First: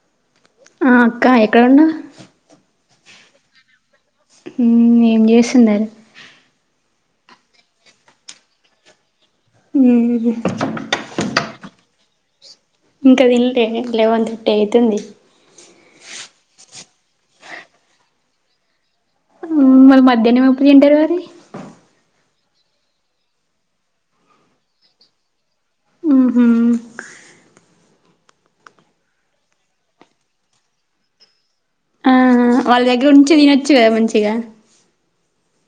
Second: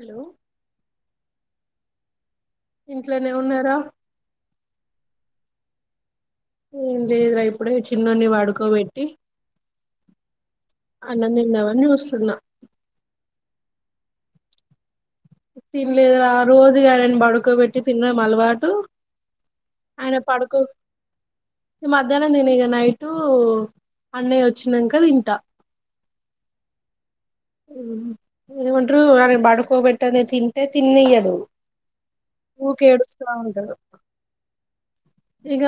Hello ఆ అక్క ఎక్కడ ఉన్నావు ఇంట్లోనే ఉన్నారా ఏం చేస్తున్నారు లేదు రా ఇప్పుడే చిన్నన్ని వాడుకోబెట్టి మ్మ్ అనంథిందాముఅని చూస్తున్నా ఇంకా దీంలేం లేవని తుట్టటి అవుతుంది తినలేదు రా రోజుగా ఆనా బడుకోబెట్టి తిన్నాము అలవాటు మళ్ళీ మధ్యాహ్నం ఎప్పుడు తింటారు మరి అదనా నేను ఇక నైట్ అన్నయ్య వచ్చినాక తింటా ఉహ ఏమండారు ఆన పడుకోబెట్టని తింటే తినియ్యాడు ఆ వాళ్ళ కేడుూ దగ్గర స్ా నుంచి తినొచ్చు ఉండదు కదా మంచిగా ఇగ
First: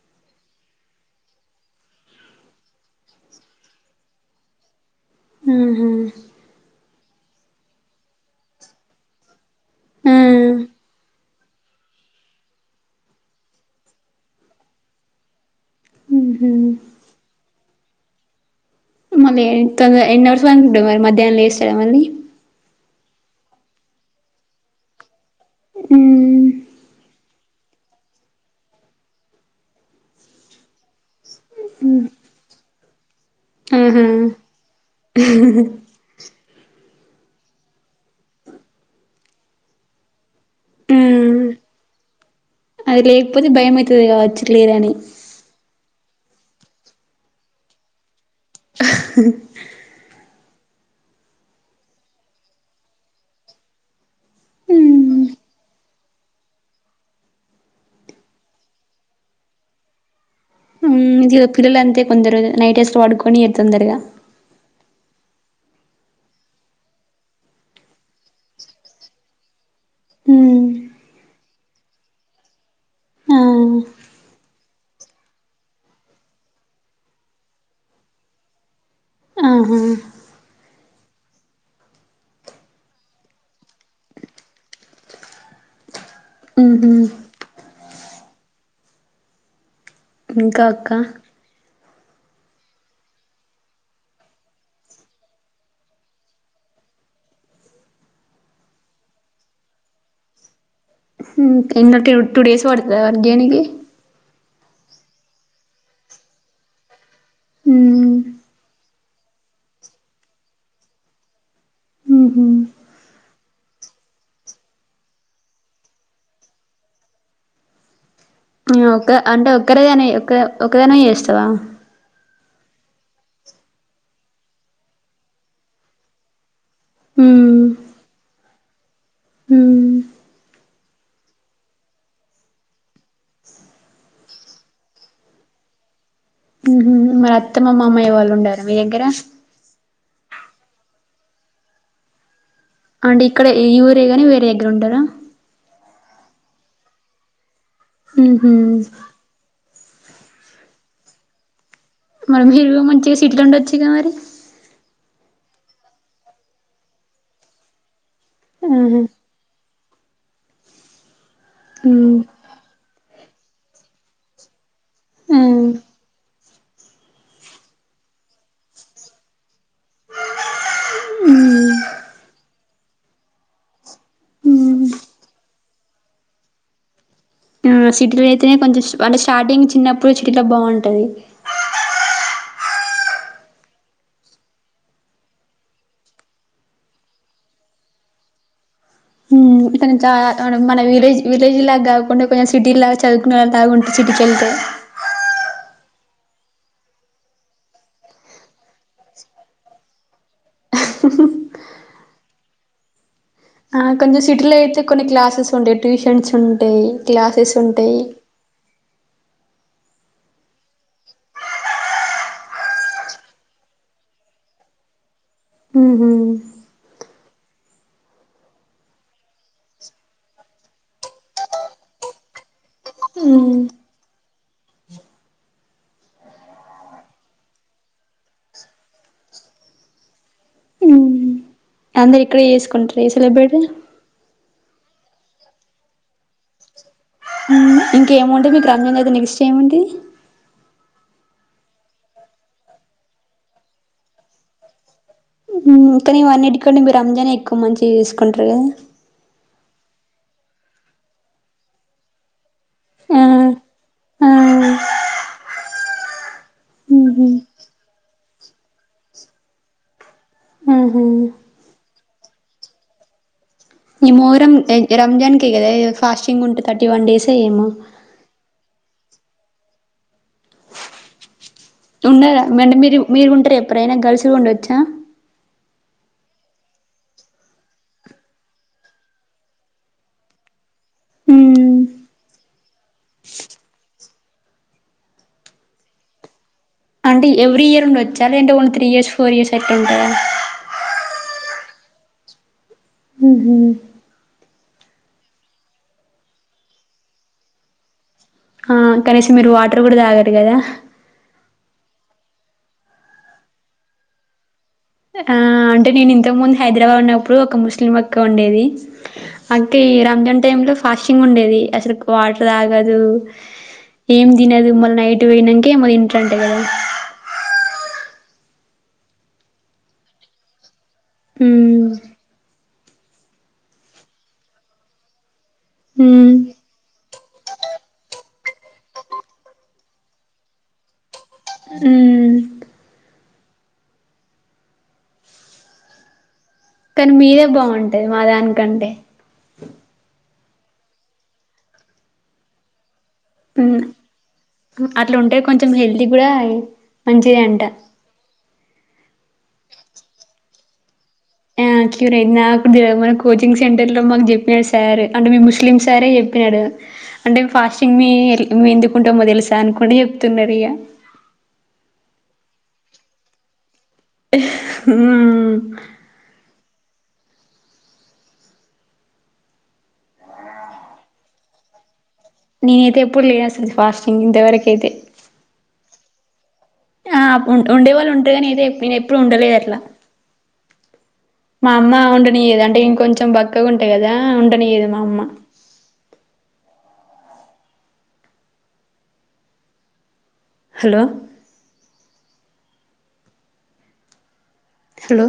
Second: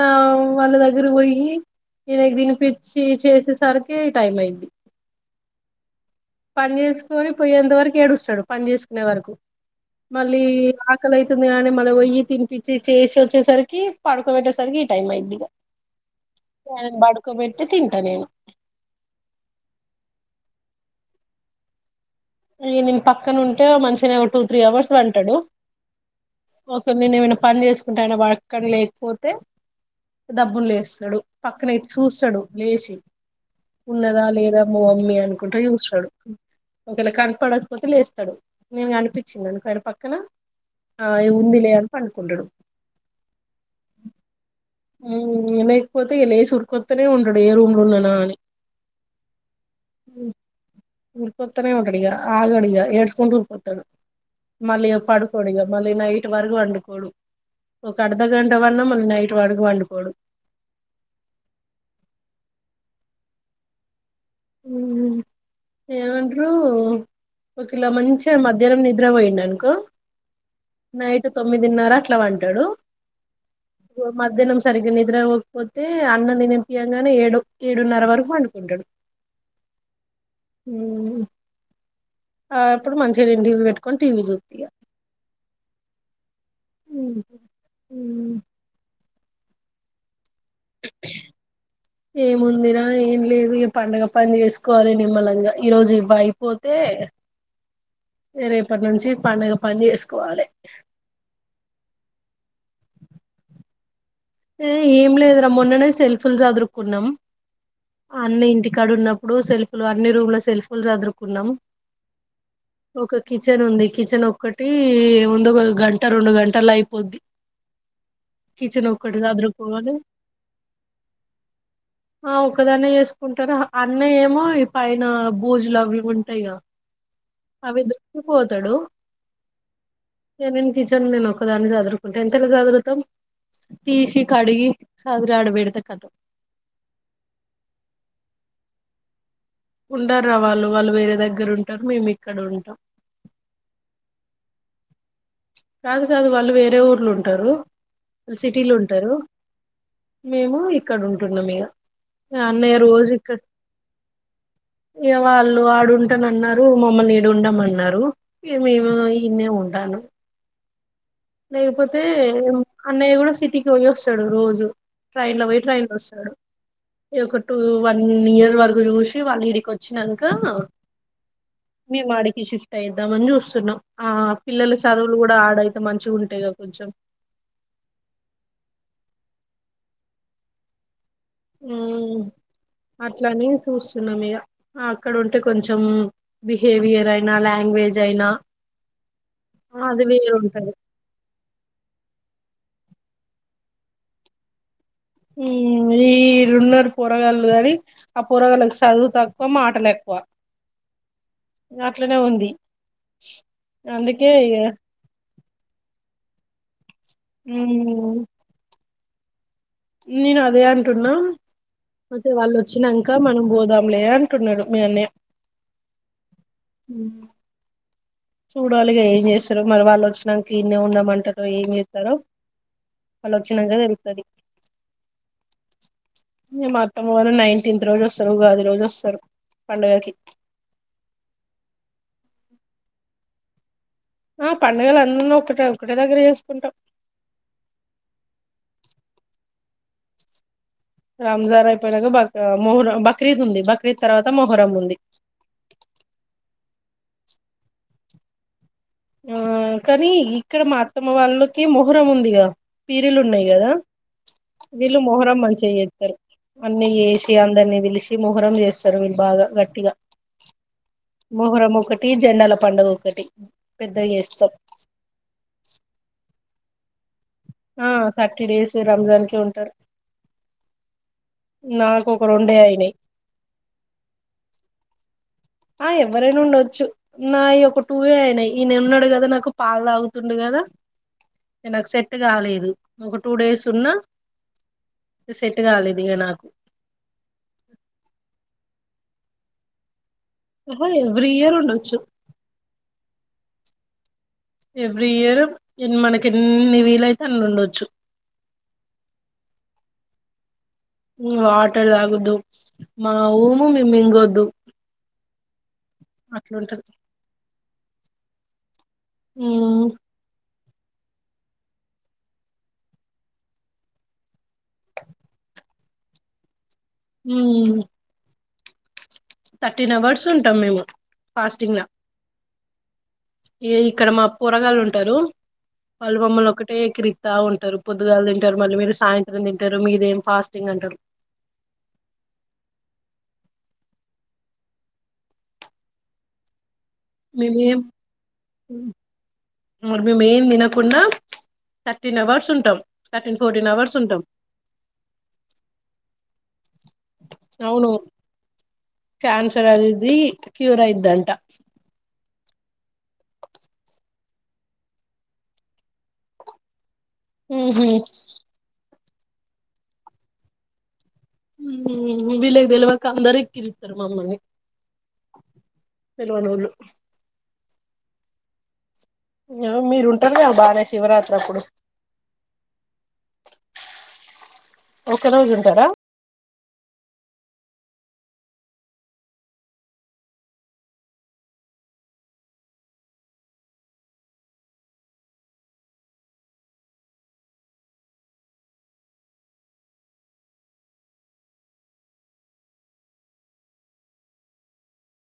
వాళ్ళ దగరి పోయి ననకి తినిపచ్చి చేసేసరికి టైం అయింది ఆహా పని చేసుకొని పోయ్యేంత వరకు ఏడుస్తాడు పని చేసుకునే వరకు ఆ మళ్ళీ ఆకలి అతుంది కాగాని మళ్ళీ పోయ్యి తినిపచ్చి చేసి వచ్చేసరికి పడుకోబట్ట సరికి ఈ టైమ్ అయి మ్మ్ బకోబ అ తింటా నేను మళ్ళీ ఎంతొంద ఎన్ని నవర్స్లు వనుకుంటండంది మరి మధ్యాహ్ం వేస్తా మళ్ళీ అ నేను పక్కన ఉంటే మంచిగా టూ త్రీ అవర్స్ వంటాడు మ్మ్ ఓకే నేను ఏమైనా పని చేసుకుంటా ఆయన వడకని లేకపోతే డబ్బులు లేస్తడు పక్కన ఇటు చూస్తడు లేచి ఆహా ఉన్నదా లేదా మా మమ్మీ అనుకుంట చూస్తడు ఒకవేళ కనపడకపోతే లేస్తడు. నేను అనిపించిందినుకో ఆయన పక్కన ఆ ఇ మ్మ్ ఉంది లే అని పనుకుంటడు అది లేకపోతే భయం అవుతుది కావచ్చు లేరని లేకపోతే ఇ లేసి ఉరికొస్తనే ఉండడు ఏ రూమ్ లో ఉన్నానా అని ఉర్కత్తనే ఉండిగా ఆగడిగా ఏడసుకుంటా ఊర్కతాడు. మళ్ళీ మ్మ్ పడుకోడు ఇగ మళ్ళీ నైట్ వరకు వండుకోడు. ఒక అర్ధ గంట వన్నా మళ్ళ నైట్ వాడికి పండుకోడు ఇది పిల్లల అంతే కొందరు నైట్ ఏస్ పడుకొని తొందరగా ఏమండ్రు ఒక ఇలా మంచిగా మధ్యాహ్నం నిద్ర పోయిండ అనుకో ఉహు నైట్ తొమ్మిదిన్నర అట్లా పంటడు. ఆ మధ్యాహ్నం సరిగ్గా నిద్ర పోవ్వకపోతే అన్నం తినిపియ్యంగానే ఏడు ఏడున్నర వరకు పండుకుంటాడు. ఆహా ఊ ఉ ఆ ఇప్పుడు మంచిగా [unintelligible] పెట్టుకొని టీవీ చూత్తి ఇగ ఉ ఊ ఇంకా అక్క ఏముందిరా ఏం లేదు. పండగ పని చేసుకోవాలి. నిమ్మలంగా ఈరోజు ఇవ్వ అయిపోతే రేపటి నుంచి పండగ పని చేసుకోవాలే ఇన్న టూ డేస్ పడుతద వర్గేనికి ఏం లేదురా మొన్ననే సెల్ఫ్ లు చదురుకున్నాం ఉమ్ అన్న ఇంటికాడ ఉన్నప్పుడు ఇప్పుడు సెల్ఫులు అన్ని రూమ్ లో సెల్ఫులు చదురుకున్నాం. ఉహు ఒక్క కిచెన్ ఉంది. కిచెన్ ఒక్కటి ముంద ఒక గంట రెండు గంటలు అయిపోద్ది కిచెన్లో ఒ అంటే ఒక్కరిదనే ఒకదనివే చేస్తావా ఆ ఒక్కదాన్నే చేసుకుంటారు అన్నయ్య ఏమో పైన బూజు లవి ఇవి ఉంటాయిగా ఉమ్ అవి దుక్కిపోతడు ఉమ్ న నేను కిచెన్ నేను ఒక్కదాన్ని చదురుకుంటే ఎంతలా చదురుతాం. తీసి కడిగి సదరు అడబెడ్తే కతం ఉహు మరి అత్తమ్మ మామయ్య వాళ్ళు ఉండార మీ దగ్గర ఉండరురా వాళ్ళు వాళ్ళు వేరే దగ్గర ఉంటారు మేము ఇక్కడ ఉంటం అంటే ఇక్కడ ఈ ఊరే కాని వేరే దగ్గర ఉండరా కాదు కాదు వాళ్ళు వేరే ఊర్లో ఉంటరు. వాళ్ళు ఉహు సిటీలో ఉంటరు. మేము ఇక్కడ ఉంటుంటిమి ఇగ మరి అన్నయ్య మీరు రోజు మంచిగ సిటీ ఇక్కడ ల ఉండొచ్చు గా మరి ఇగ వాళ్ళు ఆడుంటన అన్నారు. మమ్మల్ని ఈడు ఉండమ అన్నారు. మేము ఆహా ఈన్నే ఉంటాను. లేకపోతే ఉమ్ అన్నయ్య కూడా సిటీకి పోయి వస్తాడు రోజు ట్రైన్ ఆ లో పోయి ట్రైన్ లో వస్తాడు. ఒక టూ వన్ ఇయర్ వరకు చూసి వాళ్ళ ఇడికి వచ్ వచ్చినంక మీ మాడికి షిఫ్ట్ అయిద్దామని చూస్తున్నాం. ఆ పిల్లల ఉమ్ చదువులు కూడా ఆడైతే మంచిగా ఉంటాయి గ కొంచెం ఆ సిటీలో అయితేనే కొంచెం అంటే స్టార్టింగ్ చిన్నప్పుడు సిటీలో బాగుంటది అట్లానే చూస్తున్నాం ఇక అక్కడ ఉంటే కొంచెం బిహేవియర్ అయినా లాంగ్వేజ్ జైనా ఇక్కను చాలా ఉంటది మన విలేజ్ విలేజ్ లాగా కాకుండా కొంచెం సిటీ లాగా చదువుకునేలాగా ఉంటే సిటీకెళ్తే ఈ రెండున్నర పూరగాళ్లు కనీ ఆ పూరగాళ్కి సదువు తక్కువ మాటలేక్కువ వా అట్లనే ఉంది ఆ కొంచెం అందుకే సిటీలో ఇగ అయితే కొన్ని క్లాసెస్ ఉంటాయి ట్యూషన్స్ ఉంటాయి క్లాసెస్ ఉంటాయి మ్మ్ నేను అదే అంటున్నా అయితే వాళ్ళు వచ్చినాంక మనం పోదాంలే అంటున్నాడు మీ అన్నయ్య ఊహూ ఉమ్ చూడాలిగా ఏం చేస్తారో మరి వాళ్ళు వచ్చిననిక ఇన్నే ఉందమంటారో ఏం చేతరో వాళ్ళు ఒచిక్క హ్మ్ తేలుత్తది మా అత్తమ్మ వాళ్ళు నైటేన్త్ రోజు వస్తారు ఉగాది రోజు వస్తారు పండగకి అందరు ఇక్కడే చేసుకుంటార ఇగ సెలబ్రేట్ పండుగలు అందరూ ఒకటే ఒకటే దగ్గర చేసుకుంటాం ఇంకా ఏమంటుంది మీకు రంజన్ అయితే నెక్స్ట్ ఏముంటది రాంజార్ అయిపోయినాక బ మొహ్రం బక్రీద్ ఉంది బక్రీద్ తర్వాత మొహ్రం ఉంది ఇ కానీవన్నింటి కంటే మీరు రంజానే ఎక్కువ మంచిగా చేసుకుంటారు కదా ఆ కానీ ఇక్కడ మా అత్తమ్మ వాళ్ళకి మొహురం ఉందిగా పీరీలు ఆ ఉన్నాయి కదా ఆ వీళ్ళు మొహరం మంచిగ చెత్తారు అన్నీ ఊహూ చేసి అందరినీ విలిచి మహరం చేస్తారు బాగా గట్టిగా హ మొహరం ఒకటి జెండాల పండుగ ఒకటి పెద్దగా ఈ చేస్తాం మోహరం రంజాన్కే కదా ఫాస్టింగ్ ఉంటే థర్టీ వన్ డేసే ఏమో రంజాన్కే ఉంటారు నాకు ఒక రెండే ఉన్నారాంటే అయినాయి మీరు మీరు ఉంటారు ఎప్పురైనా గర్ల్స్ కూడా ఉండొచ్చా ఆ ఎవరైనా ఉండొచ్చు నా ఈ ఒక టూవే అయినాయి ఈ నేను ఉన్నాడు కదా నాకు పాలు తాగుతుండు కదా నాకు సెట్ కాలేదు ఒక టూ డేస్ ఉన్నా సెట్ కాలేదు ఇగ నాకు అంటే ఎవ్రీ ఇయర్ ఉండోచ్చా లేదంటే త్రీ ఇయర్స్ ఫోర్ ఇయర్స్ అట్లా ఉంటద ఆహా ఎవ్రీ ఇయర్ ఉండోచ్చు ఉహ ఎవ్రీ ఇయర్ ఎ మనకి ఎన్ని వీలైయితే అన్ని ఉండొచ్చు ఆ కనీసం మీరు వాటర్ కూడా తాగరు కదా వాటర్ తాగదు మా ఉఊము మే మింగొద్దు ఆ అంటే నేను ఇంతకు ముందు అట్లుంటది హైదరాబాద్ ఉన్నప్పుడు ఒక ముస్లిం అక్క ఉండేది అక్క ఈ రంజాన్ టైం లో ఫాస్టింగ్ ఉండేది అసలు వాటర్ తగదు ఏం తినదు మళ్ళి నైట్ పొయనాకే మళ ఏమో తింటారు అంట కద హుమ్మ్ థర్టీన్ అవర్స్ ఉంటాం మేము ఫాస్టింగ్ ఉమ్ ల ఇక్కడ మా పోరగాల్ ఉంటారు వాళ్ళు ఉమ్ మమల్ని ఒకటే ఎక్రి త ఉంటారు పొద్దుగాల తింటారు మళ్ళీ మీరు సాయంత్రం తింటారు మీదేం ఫాస్టింగ్ అంటారు హుమ్మ్ కానీ మీదే మేమ్ బాగుంటది మా దానికంటే మరి మేమ్ తిన్నకుడా థర్టీన్ అవర్స్ ఉంటాం థర్టీన్ ఫోర్టీన్ ఉమ్ అవర్స్ ఉంటాం అట్లా ఉంటే కొంచెం హెల్తీ కూడా మంచిదే అంట అవును క్యాన్సర్ అదిది క్యూర్ అయిదంట ఆ క్యూర్ అయి నా ఇ మన కోచింగ్ సెంటర్లో మాకు చెప్పినాడు సార్ అంటే మీ ముస్లిం సారే చెప్పినాడు అంటే ఫాస్టింగ్ మీ మ ఎందుకుంటామో తెలుసా అనుకుంటే చెప్తున్నారు ఇక ఉ వీళ్లకుడెక్వక అందరూ ఇకి హుమ్మ్ తెలవనోళ్ళు మీరుంటారుక బానే శివరాత్రి అప్పుడు నేనైతే ఎప్పుడు లేన్ అసలు ఫాస్టింగ్ ఇంతవరకు అయితే ఒక్క రోజు ఉంటారా ఆ ఉండేవాళ్ళు ఉంటారు గాని నేన్ ఎప్పుడు ఉండలేద్ అట్లా మా అమ్మ ఉండనీయదు అంటే ఇంకొంచెం బక్కగా ఉంటా కదా ఉండనీయదు మా అమ్మ [inaudible] హలో హలో